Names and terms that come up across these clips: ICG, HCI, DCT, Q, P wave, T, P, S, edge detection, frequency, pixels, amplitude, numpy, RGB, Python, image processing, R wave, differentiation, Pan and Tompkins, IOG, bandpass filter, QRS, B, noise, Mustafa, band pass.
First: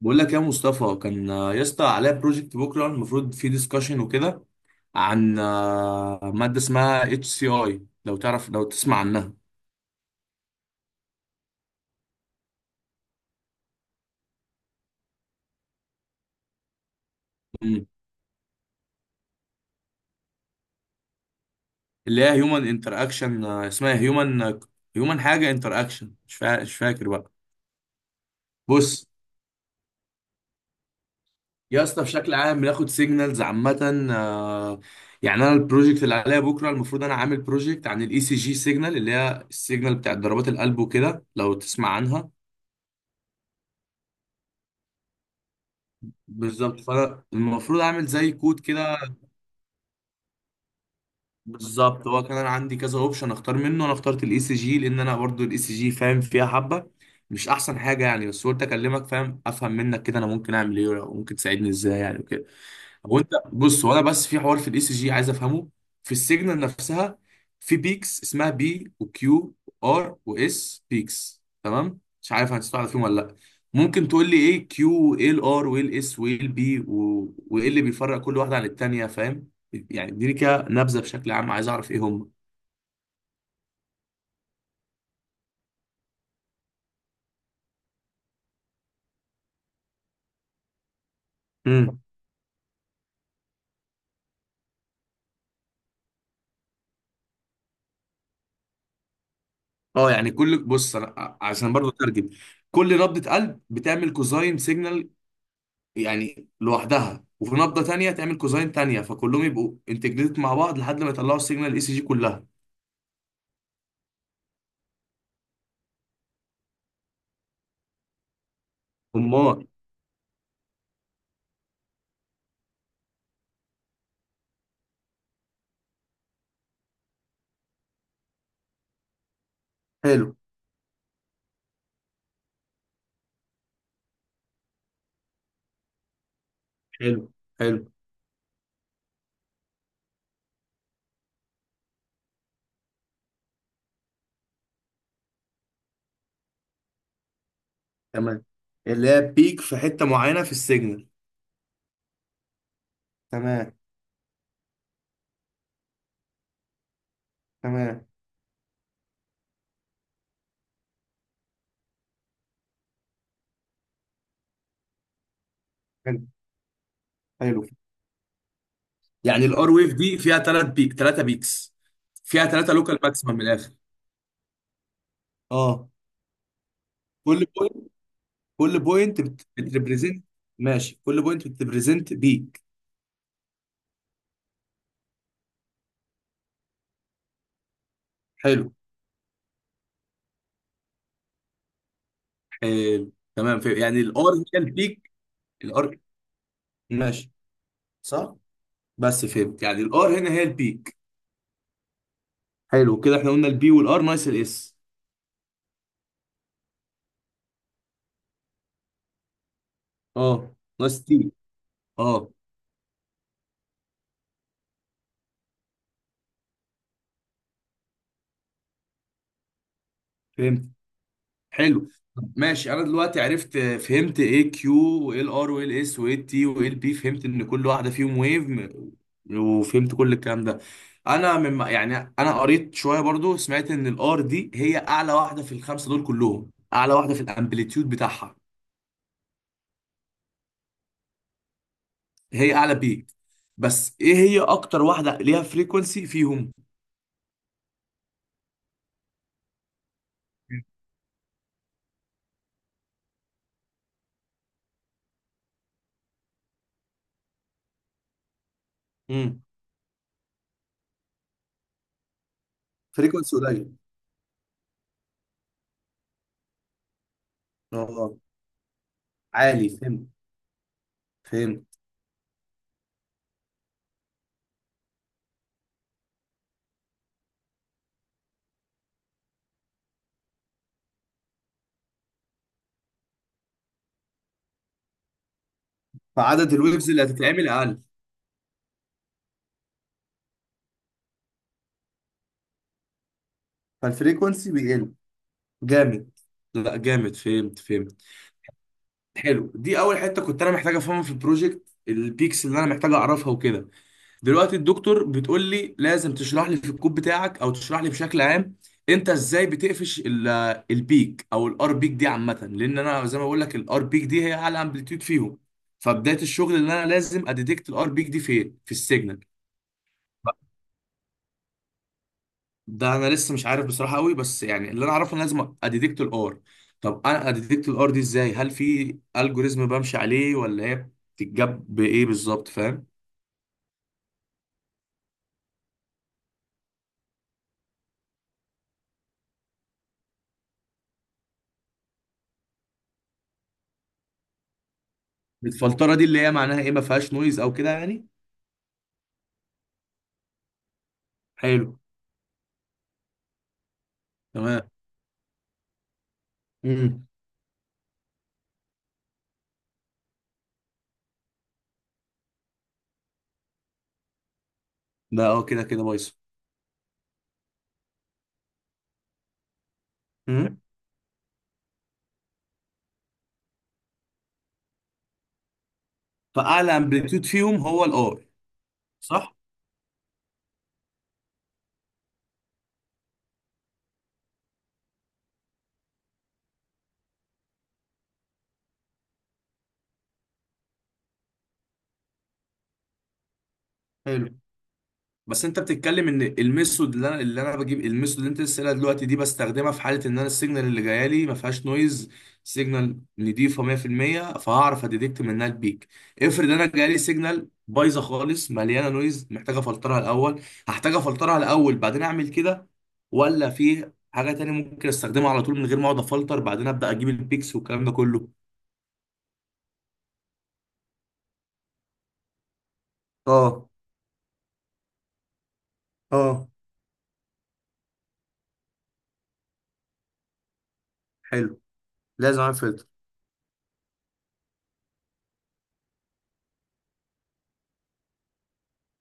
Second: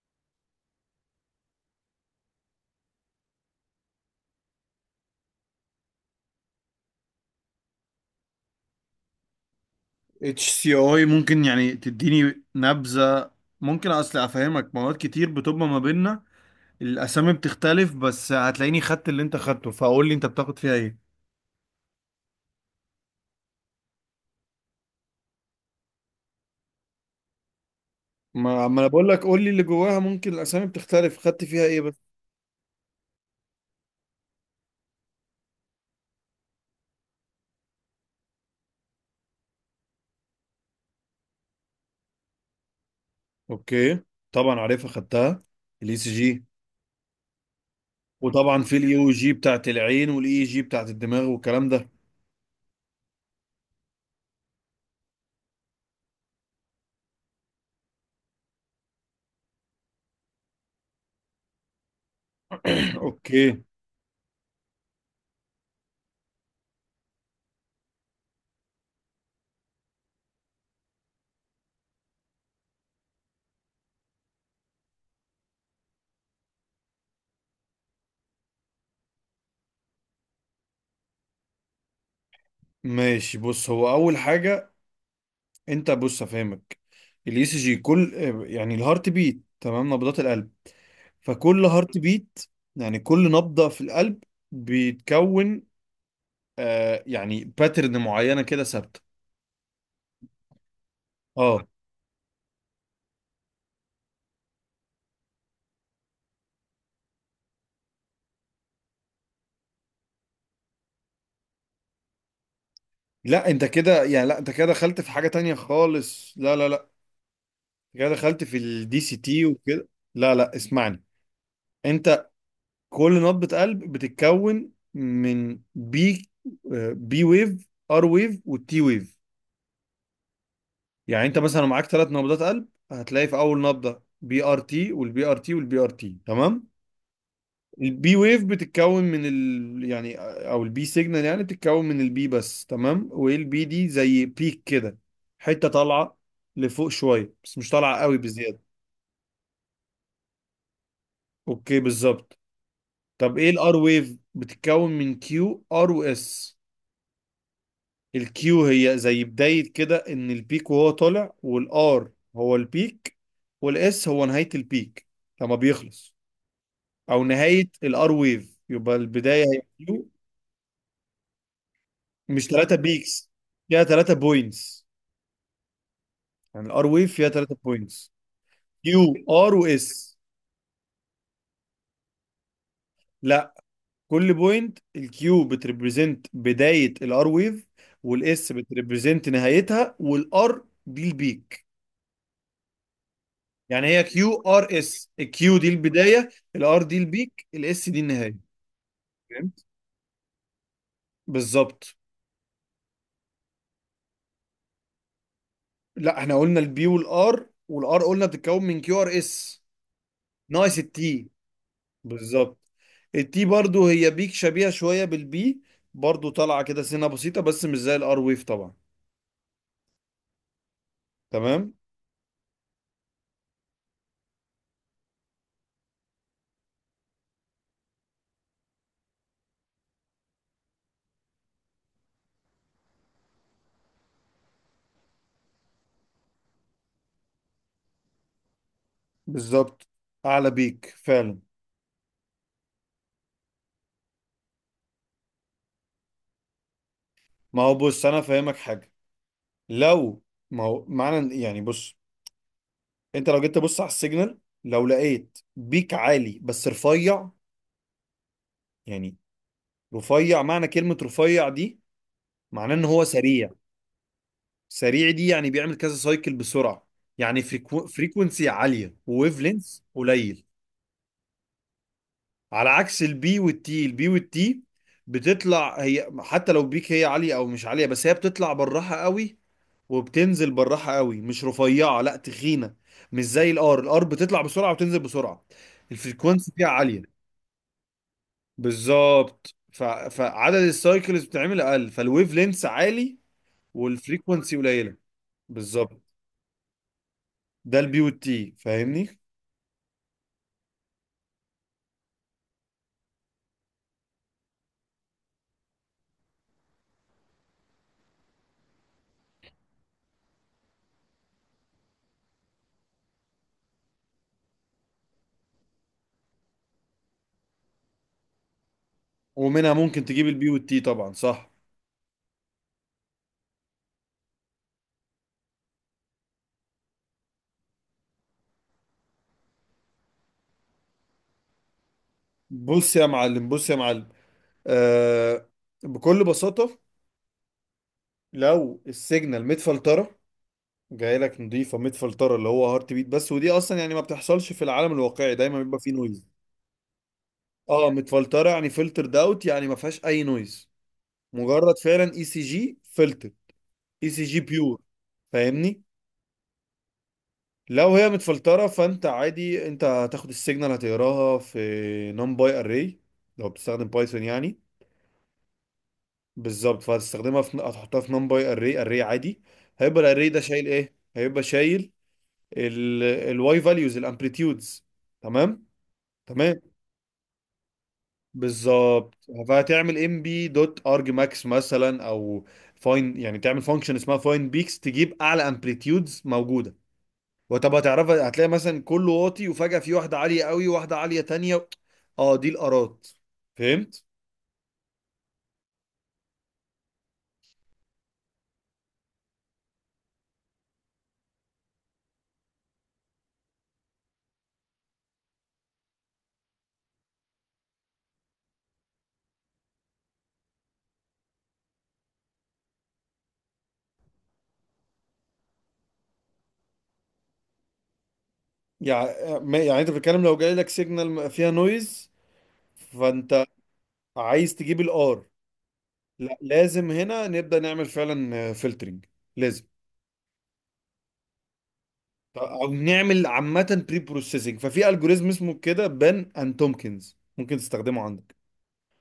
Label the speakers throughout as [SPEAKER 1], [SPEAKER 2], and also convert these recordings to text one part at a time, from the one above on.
[SPEAKER 1] بقول لك يا مصطفى، كان يا اسطى عليا بروجكت بكره المفروض فيه ديسكشن وكده عن ماده اسمها اتش سي اي، لو تعرف، لو تسمع عنها.
[SPEAKER 2] اتش سي اي، ممكن يعني تديني نبذة؟ ممكن اصل افهمك، مواد كتير بتبقى ما بيننا الاسامي
[SPEAKER 1] مم.
[SPEAKER 2] بتختلف، بس هتلاقيني خدت اللي انت خدته، فقول لي انت بتاخد فيها ايه.
[SPEAKER 1] اللي هي هيومن انتر اكشن، اسمها هيومن حاجه انتر اكشن، مش فاكر بقى.
[SPEAKER 2] ما انا
[SPEAKER 1] بص
[SPEAKER 2] بقول لك قول لي اللي جواها، ممكن الاسامي بتختلف، خدت فيها ايه
[SPEAKER 1] يا
[SPEAKER 2] بس.
[SPEAKER 1] اسطى، بشكل عام بناخد سيجنالز عامه، يعني انا البروجكت اللي عليا بكره المفروض، انا عامل بروجكت عن الاي سي جي سيجنال، اللي هي السيجنال بتاعت ضربات القلب وكده، لو تسمع عنها.
[SPEAKER 2] اوكي، طبعا عارفها خدتها، الاي سي جي.
[SPEAKER 1] بالظبط، فانا المفروض اعمل زي كود
[SPEAKER 2] وطبعا في الاي
[SPEAKER 1] كده.
[SPEAKER 2] او جي بتاعت العين، والاي جي بتاعت الدماغ والكلام ده.
[SPEAKER 1] بالظبط، هو كان انا عندي كذا اوبشن اختار منه، انا اخترت الاي سي جي لان انا برضو الاي سي جي فاهم فيها حبه. مش احسن حاجه يعني، بس قلت اكلمك فاهم، افهم منك كده انا ممكن اعمل ايه وممكن تساعدني ازاي يعني وكده. طب وانت
[SPEAKER 2] اوكي
[SPEAKER 1] بص، وانا بس في حوار في الاي سي جي عايز افهمه، في السيجنال نفسها، في بيكس اسمها بي وكيو وار واس بيكس، تمام؟ مش عارف هتستوعب فيهم ولا لا. ممكن تقول لي ايه كيو وايه الار وايه الاس وايه البي وايه اللي بيفرق كل واحده عن التانيه، فاهم؟ يعني اديني كده نبذه بشكل عام، عايز اعرف ايه هم.
[SPEAKER 2] ماشي، بص هو اول حاجة. انت بص افهمك، الاي سي جي كل يعني الهارت بيت، تمام؟ نبضات القلب. فكل هارت
[SPEAKER 1] امم.
[SPEAKER 2] بيت يعني كل نبضة في القلب بيتكون يعني باترن معينة كده ثابتة.
[SPEAKER 1] اه يعني كل بص، انا
[SPEAKER 2] اه،
[SPEAKER 1] عشان برضه اترجم، كل نبضه قلب بتعمل كوزاين سيجنال يعني لوحدها، وفي نبضه تانية تعمل كوزاين تانية، فكلهم يبقوا انتجريتد مع بعض لحد ما يطلعوا السيجنال الاي سي جي كلها.
[SPEAKER 2] لا انت كده يعني، لا انت كده دخلت في حاجة تانية خالص، لا. انت كده دخلت في الدي سي تي
[SPEAKER 1] امال.
[SPEAKER 2] وكده. لا اسمعني. انت كل نبضة قلب بتتكون من بي، بي ويف، ار ويف، والتي ويف.
[SPEAKER 1] حلو.
[SPEAKER 2] يعني انت مثلا لو معاك ثلاث نبضات قلب، هتلاقي في اول نبضة بي ار تي، والبي ار تي، والبي ار تي، تمام.
[SPEAKER 1] حلو. حلو،
[SPEAKER 2] البي ويف بتتكون من ال يعني، او البي سيجنال يعني بتتكون من البي بس، تمام؟ والبي دي زي بيك كده، حته طالعه لفوق شويه، بس مش طالعه قوي
[SPEAKER 1] تمام.
[SPEAKER 2] بزياده.
[SPEAKER 1] اللي هي بيك في حته معينه في السيجنال.
[SPEAKER 2] اوكي بالظبط. طب ايه
[SPEAKER 1] تمام،
[SPEAKER 2] الار ويف؟ بتتكون من كيو ار واس.
[SPEAKER 1] تمام.
[SPEAKER 2] الكيو هي زي بدايه كده ان البيك وهو طالع، والار هو البيك، والاس هو نهايه البيك لما بيخلص،
[SPEAKER 1] حلو،
[SPEAKER 2] او
[SPEAKER 1] حلو.
[SPEAKER 2] نهايه الار ويف. يبقى البدايه
[SPEAKER 1] يعني
[SPEAKER 2] هي
[SPEAKER 1] الار ويف
[SPEAKER 2] كيو.
[SPEAKER 1] دي فيها ثلاث بيك، ثلاثه بيكس، فيها
[SPEAKER 2] مش
[SPEAKER 1] ثلاثه
[SPEAKER 2] ثلاثه
[SPEAKER 1] لوكال
[SPEAKER 2] بيكس،
[SPEAKER 1] ماكسيمم من الاخر.
[SPEAKER 2] فيها ثلاثه بوينتس.
[SPEAKER 1] اه.
[SPEAKER 2] يعني الار ويف فيها
[SPEAKER 1] كل
[SPEAKER 2] ثلاثة
[SPEAKER 1] بوينت،
[SPEAKER 2] بوينتس:
[SPEAKER 1] كل
[SPEAKER 2] كيو
[SPEAKER 1] بوينت
[SPEAKER 2] ار واس.
[SPEAKER 1] بتريبريزنت. ماشي، كل بوينت بتريبريزنت بيك.
[SPEAKER 2] لا، كل بوينت، الكيو بتريبريزنت بداية الار ويف، والاس
[SPEAKER 1] حلو،
[SPEAKER 2] بتريبريزنت نهايتها، والار دي البيك.
[SPEAKER 1] حلو، تمام، في
[SPEAKER 2] يعني
[SPEAKER 1] يعني
[SPEAKER 2] هي
[SPEAKER 1] الار
[SPEAKER 2] كيو
[SPEAKER 1] هي
[SPEAKER 2] ار اس،
[SPEAKER 1] البيك.
[SPEAKER 2] الكيو دي
[SPEAKER 1] الار.
[SPEAKER 2] البداية، الار دي
[SPEAKER 1] ماشي.
[SPEAKER 2] البيك، الاس دي
[SPEAKER 1] صح.
[SPEAKER 2] النهاية.
[SPEAKER 1] بس فهمت
[SPEAKER 2] فهمت؟
[SPEAKER 1] يعني الار هنا هي البيك.
[SPEAKER 2] بالظبط.
[SPEAKER 1] حلو كده، احنا قلنا البي والار ناقص الاس.
[SPEAKER 2] لا احنا قلنا البي والار، والار قلنا بتتكون من كيو ار اس.
[SPEAKER 1] اه
[SPEAKER 2] ناقص
[SPEAKER 1] ناقص
[SPEAKER 2] التي.
[SPEAKER 1] تي. اه،
[SPEAKER 2] بالظبط. التي برضو هي بيك شبيهة شوية بالبي، برضو طالعة كده سنة بسيطة بس مش زي الار ويف طبعا.
[SPEAKER 1] فهمت.
[SPEAKER 2] تمام.
[SPEAKER 1] حلو. طب ماشي، انا دلوقتي عرفت فهمت ايه كيو وايه الار وايه الاس وايه التي وايه البي، فهمت ان كل واحده فيهم ويف، وفهمت كل الكلام ده. انا من يعني، انا قريت شويه برضو، سمعت ان الار دي هي اعلى واحده في الخمسه دول كلهم، اعلى واحده في الامبليتيود بتاعها.
[SPEAKER 2] بالظبط، اعلى بيك فعلا.
[SPEAKER 1] هي اعلى بيك. بس ايه، هي اكتر واحده ليها فريكونسي فيهم؟
[SPEAKER 2] ما هو بص، انا فاهمك حاجه. لو، ما هو معنى يعني، بص انت لو جيت تبص على السيجنال، لو لقيت بيك عالي بس رفيع، يعني
[SPEAKER 1] امم.
[SPEAKER 2] رفيع، معنى كلمه رفيع دي معناه ان هو
[SPEAKER 1] فريكونسي
[SPEAKER 2] سريع.
[SPEAKER 1] قليل.
[SPEAKER 2] سريع دي يعني بيعمل كذا سايكل بسرعه، يعني
[SPEAKER 1] اه،
[SPEAKER 2] فريكونسي عاليه، وويف
[SPEAKER 1] عالي،
[SPEAKER 2] لينس
[SPEAKER 1] فهمت،
[SPEAKER 2] قليل.
[SPEAKER 1] فهمت.
[SPEAKER 2] على عكس البي والتي، البي والتي بتطلع هي، حتى لو بيك هي عاليه او مش عاليه، بس هي بتطلع بالراحه قوي وبتنزل بالراحه قوي، مش رفيعه، لا تخينه. مش زي الار، الار بتطلع بسرعه وتنزل بسرعه، الفريكونسي
[SPEAKER 1] فعدد
[SPEAKER 2] فيها
[SPEAKER 1] الويفز اللي
[SPEAKER 2] عاليه.
[SPEAKER 1] هتتعمل اقل.
[SPEAKER 2] بالظبط، فعدد السايكلز بتعمل اقل، فالويف لينس عالي
[SPEAKER 1] فالفريكونسي
[SPEAKER 2] والفريكونسي
[SPEAKER 1] بيقل.
[SPEAKER 2] قليله. بالظبط.
[SPEAKER 1] جامد. لا جامد، فهمت،
[SPEAKER 2] ده
[SPEAKER 1] فهمت.
[SPEAKER 2] البي والتي فاهمني؟
[SPEAKER 1] حلو، دي اول حته كنت انا محتاج افهمها في البروجكت، البيكس اللي انا محتاج اعرفها وكده. دلوقتي الدكتور بتقول لي لازم تشرح لي في الكود بتاعك او تشرح لي بشكل عام انت ازاي بتقفش البيك، او الار بيك دي عامه، لان انا زي ما بقول لك الار بيك دي هي اعلى امبليتيود فيهم. فبدايه الشغل اللي انا لازم اديتكت الار بيك دي فين في السيجنال.
[SPEAKER 2] ومنها ممكن تجيب البي والتي طبعا، صح.
[SPEAKER 1] ده انا لسه مش عارف بصراحه قوي، بس يعني اللي انا اعرفه ان لازم اديتكت الار. طب انا اديتكت الار دي ازاي؟ هل في الجوريزم بمشي عليه، ولا هي بتتجاب بايه بالظبط، فاهم؟
[SPEAKER 2] بص يا معلم، بص يا معلم. آه بكل بساطه، لو السيجنال متفلتره، جاي لك نضيفه متفلتره اللي هو هارت بيت بس، ودي اصلا يعني ما بتحصلش في العالم الواقعي، دايما بيبقى فيه
[SPEAKER 1] الفلتره دي اللي
[SPEAKER 2] نويز.
[SPEAKER 1] هي معناها ايه، ما فيهاش نويز او كده
[SPEAKER 2] اه
[SPEAKER 1] يعني؟
[SPEAKER 2] متفلتره، يعني فلتر داوت، يعني ما فيهاش اي نويز،
[SPEAKER 1] حلو.
[SPEAKER 2] مجرد فعلا اي سي جي فلتر. اي سي جي
[SPEAKER 1] تمام.
[SPEAKER 2] بيور، فاهمني؟
[SPEAKER 1] امم.
[SPEAKER 2] لو هي متفلتره، فانت عادي انت هتاخد السيجنال، هتقراها في نum باي اري، لو بتستخدم بايثون يعني.
[SPEAKER 1] ده اه، كده كده بايظ.
[SPEAKER 2] بالظبط، فهتستخدمها في، هتحطها في نم باي اري اري عادي. هيبقى الاري ده
[SPEAKER 1] امم.
[SPEAKER 2] شايل ايه؟ هيبقى شايل الواي فاليوز، الامبليتيودز. تمام، تمام.
[SPEAKER 1] فاعلى امبليتيود فيهم هو الار.
[SPEAKER 2] بالظبط.
[SPEAKER 1] صح.
[SPEAKER 2] فهتعمل ام بي دوت ارج ماكس مثلا، او فاين، يعني تعمل فانكشن اسمها فاين بيكس، تجيب اعلى امبليتيودز موجوده. وطب هتعرفها؟ هتلاقي مثلا كله واطي، وفجاه في واحده عاليه قوي وواحده عاليه تانية، اه دي الارات. فهمت؟
[SPEAKER 1] حلو. بس انت بتتكلم ان الميثود اللي انا بجيب، الميثود اللي انت لسه قايلها دلوقتي دي، بستخدمها في حاله ان انا السيجنال اللي جايه لي ما فيهاش نويز، سيجنال نضيفه 100%، فهعرف اديتكت منها البيك. افرض انا جاي لي سيجنال بايظه خالص مليانه نويز، محتاجه افلترها الاول، هحتاج افلترها الاول بعدين اعمل كده؟ ولا في حاجه تانية ممكن استخدمها على طول من غير ما اقعد افلتر، بعدين ابدا اجيب البيكس والكلام ده كله؟
[SPEAKER 2] يعني يعني انت بتتكلم، لو جاي لك سيجنال فيها نويز، فانت
[SPEAKER 1] اه.
[SPEAKER 2] عايز تجيب الار. لا،
[SPEAKER 1] اه.
[SPEAKER 2] لازم هنا نبدا نعمل فعلا فلترنج، لازم.
[SPEAKER 1] حلو، لازم اعمل
[SPEAKER 2] او
[SPEAKER 1] فلتر.
[SPEAKER 2] نعمل عامه بري بروسيسنج، ففي الجوريزم اسمه كده بان اند تومكنز، ممكن تستخدمه عندك.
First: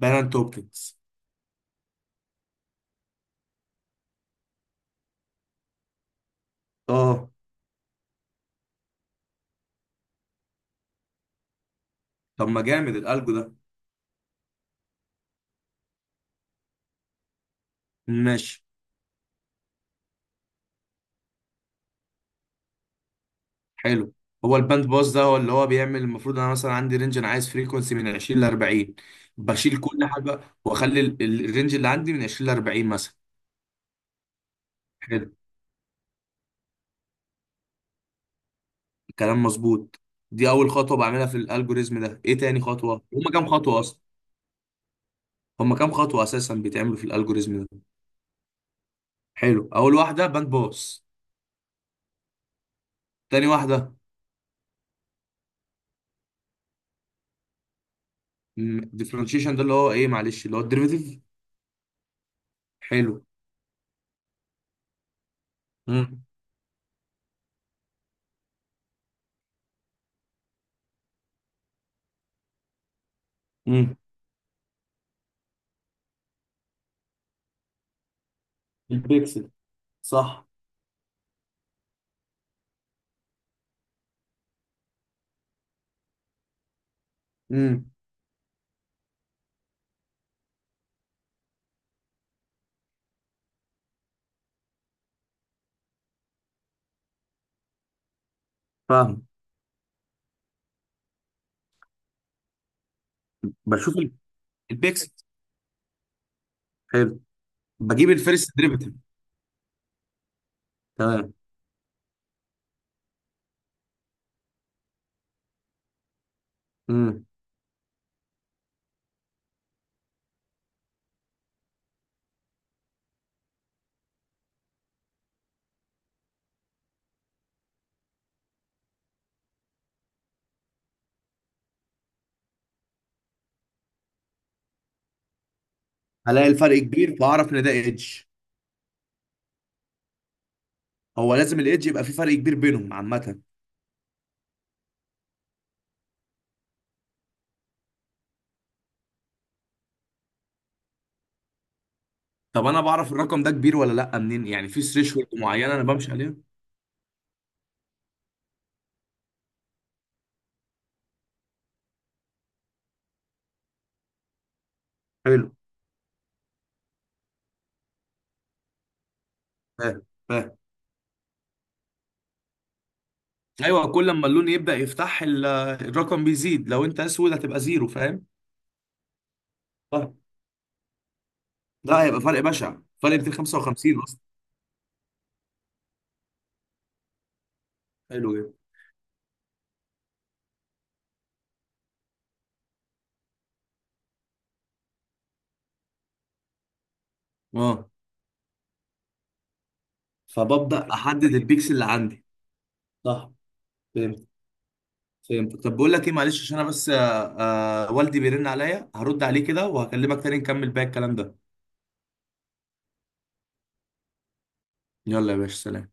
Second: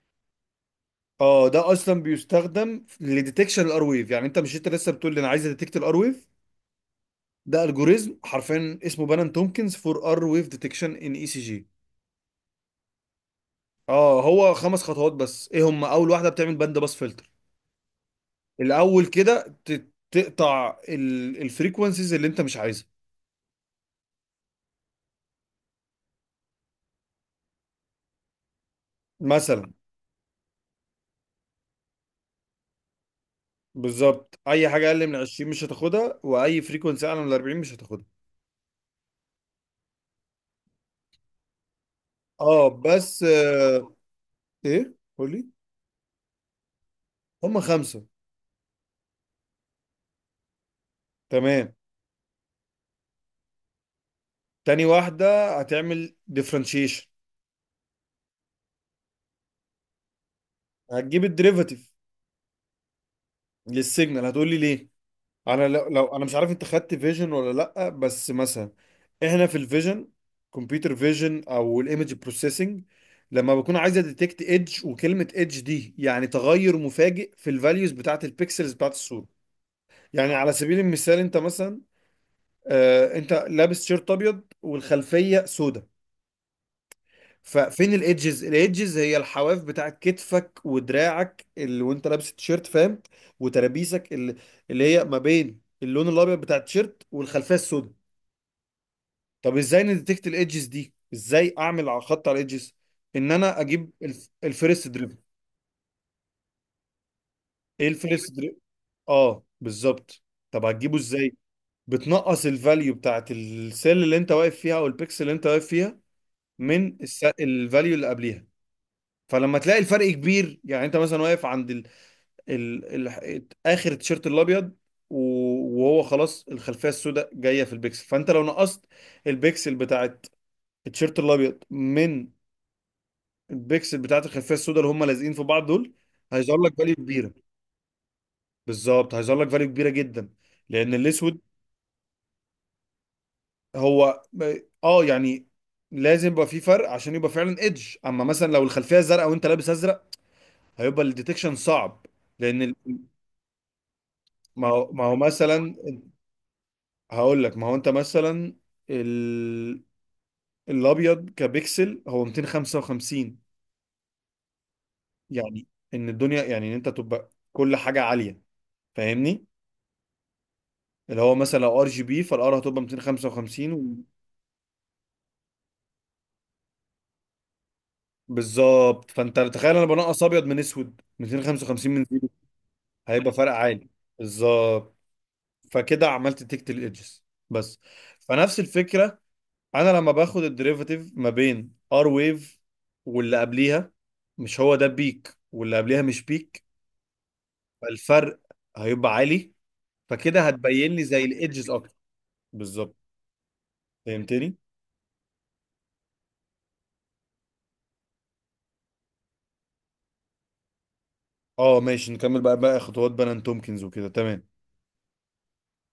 [SPEAKER 1] بارنت اوبتكس.
[SPEAKER 2] اه ده اصلا بيستخدم لديتكشن الار ويف، يعني انت مش انت لسه بتقول لي انا عايز اديتكت الار ويف؟
[SPEAKER 1] اه
[SPEAKER 2] ده الجوريزم حرفيا اسمه بان اند تومكنز فور ار ويف ديتكشن ان اي سي جي.
[SPEAKER 1] طب ما جامد الالجو ده.
[SPEAKER 2] اه، هو خمس خطوات بس. ايه هم؟ اول واحده بتعمل باند باس فلتر،
[SPEAKER 1] ماشي.
[SPEAKER 2] الاول كده تقطع الفريكونسيز اللي انت مش عايزها.
[SPEAKER 1] حلو، هو الباند باس ده هو اللي هو بيعمل، المفروض انا مثلا عندي رينج، انا عايز فريكونسي من 20 ل 40،
[SPEAKER 2] مثلا
[SPEAKER 1] بشيل كل حاجه واخلي الرينج اللي عندي من 20 ل 40 مثلا.
[SPEAKER 2] بالظبط، اي حاجه اقل من
[SPEAKER 1] حلو،
[SPEAKER 2] 20 مش هتاخدها، واي فريكونسي اعلى من 40 مش هتاخدها.
[SPEAKER 1] الكلام مظبوط. دي اول خطوه بعملها في الالجوريزم ده، ايه تاني
[SPEAKER 2] اه
[SPEAKER 1] خطوه؟
[SPEAKER 2] بس
[SPEAKER 1] هما كام خطوه اصلا؟
[SPEAKER 2] ايه؟ قولي.
[SPEAKER 1] هما كام خطوه اساسا بيتعملوا في
[SPEAKER 2] هم
[SPEAKER 1] الالجوريزم ده؟
[SPEAKER 2] خمسة.
[SPEAKER 1] حلو، اول واحده باند باس.
[SPEAKER 2] تمام،
[SPEAKER 1] تاني واحده.
[SPEAKER 2] تاني واحدة هتعمل ديفرنشيشن.
[SPEAKER 1] ديفرنشيشن ده اللي هو ايه معلش، اللي هو الديريفيتيف.
[SPEAKER 2] هتجيب الديريفاتيف
[SPEAKER 1] حلو.
[SPEAKER 2] للسيجنال. هتقولي ليه؟ انا لو
[SPEAKER 1] امم.
[SPEAKER 2] انا مش عارف انت خدت فيجن ولا لا، بس مثلا احنا في الفيجن، كمبيوتر فيجن او الايمج بروسيسنج، لما بكون
[SPEAKER 1] امم،
[SPEAKER 2] عايزه ديتكت ايدج، وكلمه ايدج دي يعني تغير مفاجئ في الفاليوز بتاعت البيكسلز بتاعت الصوره.
[SPEAKER 1] البيكسل،
[SPEAKER 2] يعني
[SPEAKER 1] صح.
[SPEAKER 2] على سبيل المثال، انت مثلا، انت لابس شيرت ابيض والخلفيه سوداء،
[SPEAKER 1] امم.
[SPEAKER 2] ففين الايدجز؟ الايدجز هي الحواف بتاعت كتفك ودراعك اللي وانت لابس التيشيرت، فاهم؟ وترابيسك، اللي هي ما بين اللون الابيض بتاع التيشيرت والخلفيه السوداء.
[SPEAKER 1] فاهم.
[SPEAKER 2] طب ازاي نديتكت الايدجز دي؟ ازاي اعمل على خط على الايدجز؟ ان انا اجيب
[SPEAKER 1] بشوف
[SPEAKER 2] الفيرست
[SPEAKER 1] البيكسل.
[SPEAKER 2] دريفل.
[SPEAKER 1] حلو.
[SPEAKER 2] ايه
[SPEAKER 1] بجيب
[SPEAKER 2] الفيرست
[SPEAKER 1] الفيرست
[SPEAKER 2] دريفل؟
[SPEAKER 1] ديريفيتيف.
[SPEAKER 2] اه بالظبط. طب هتجيبه
[SPEAKER 1] تمام.
[SPEAKER 2] ازاي؟ بتنقص الفاليو بتاعت السيل اللي انت واقف فيها، او البيكسل اللي انت واقف فيها، من
[SPEAKER 1] امم.
[SPEAKER 2] الفاليو اللي قبليها. فلما تلاقي الفرق كبير، يعني انت مثلا واقف عند اخر التيشيرت الابيض، و- وهو خلاص الخلفيه السوداء جايه في البيكسل، فانت لو نقصت البيكسل بتاعت التيشيرت الابيض من البيكسل بتاعت الخلفيه السوداء، اللي هم لازقين في بعض دول،
[SPEAKER 1] هلاقي
[SPEAKER 2] هيظهر لك
[SPEAKER 1] الفرق
[SPEAKER 2] فاليو
[SPEAKER 1] كبير
[SPEAKER 2] كبيره.
[SPEAKER 1] فاعرف ان ده ايدج.
[SPEAKER 2] بالظبط، هيظهر لك فاليو كبيره جدا، لان
[SPEAKER 1] هو
[SPEAKER 2] الاسود
[SPEAKER 1] لازم الايدج يبقى في فرق كبير بينهم عامه؟
[SPEAKER 2] هو، اه يعني لازم يبقى في فرق عشان يبقى فعلا ايدج. اما مثلا لو الخلفيه زرقاء وانت لابس ازرق، هيبقى الديتكشن صعب، لان
[SPEAKER 1] طب انا بعرف الرقم ده كبير ولا لا منين
[SPEAKER 2] ما
[SPEAKER 1] يعني، في
[SPEAKER 2] هو، ما هو
[SPEAKER 1] ثريشولد
[SPEAKER 2] مثلا
[SPEAKER 1] معينه انا بمشي عليها؟
[SPEAKER 2] هقول لك. ما هو انت مثلا ال... الابيض كبيكسل هو 255،
[SPEAKER 1] حلو.
[SPEAKER 2] يعني ان الدنيا، يعني ان انت تبقى كل حاجه عاليه، فاهمني؟
[SPEAKER 1] فاهم، فاهم.
[SPEAKER 2] اللي هو مثلا لو ار جي بي، فالار هتبقى 255
[SPEAKER 1] ايوه
[SPEAKER 2] و...
[SPEAKER 1] كل ما اللون يبدا يفتح الرقم بيزيد، لو انت اسود هتبقى زيرو، فاهم؟
[SPEAKER 2] بالظبط، فانت تخيل انا
[SPEAKER 1] فاهم.
[SPEAKER 2] بنقص ابيض من اسود، 255
[SPEAKER 1] لا
[SPEAKER 2] من
[SPEAKER 1] هيبقى
[SPEAKER 2] زيرو،
[SPEAKER 1] فرق بشع، فرق
[SPEAKER 2] هيبقى فرق عالي.
[SPEAKER 1] 255 اصلا.
[SPEAKER 2] بالظبط، فكده عملت تكت الادجز بس.
[SPEAKER 1] حلو جدا.
[SPEAKER 2] فنفس الفكره، انا لما باخد الديريفاتيف ما بين ار ويف واللي قبليها، مش هو ده بيك واللي قبليها مش بيك؟
[SPEAKER 1] اه،
[SPEAKER 2] فالفرق هيبقى عالي، فكده
[SPEAKER 1] فببدا
[SPEAKER 2] هتبين لي زي
[SPEAKER 1] احدد
[SPEAKER 2] الايدجز
[SPEAKER 1] البيكسل اللي
[SPEAKER 2] اكتر.
[SPEAKER 1] عندي.
[SPEAKER 2] بالظبط.
[SPEAKER 1] صح. فهمت،
[SPEAKER 2] فهمتني؟
[SPEAKER 1] فهمت. طب بقول لك ايه معلش، عشان انا بس والدي بيرن عليا، هرد عليه كده وهكلمك تاني نكمل باقي الكلام ده.
[SPEAKER 2] اه ماشي نكمل، بقى بقى خطوات بنان تومكنز وكده، تمام.
[SPEAKER 1] يلا يا باشا، سلام.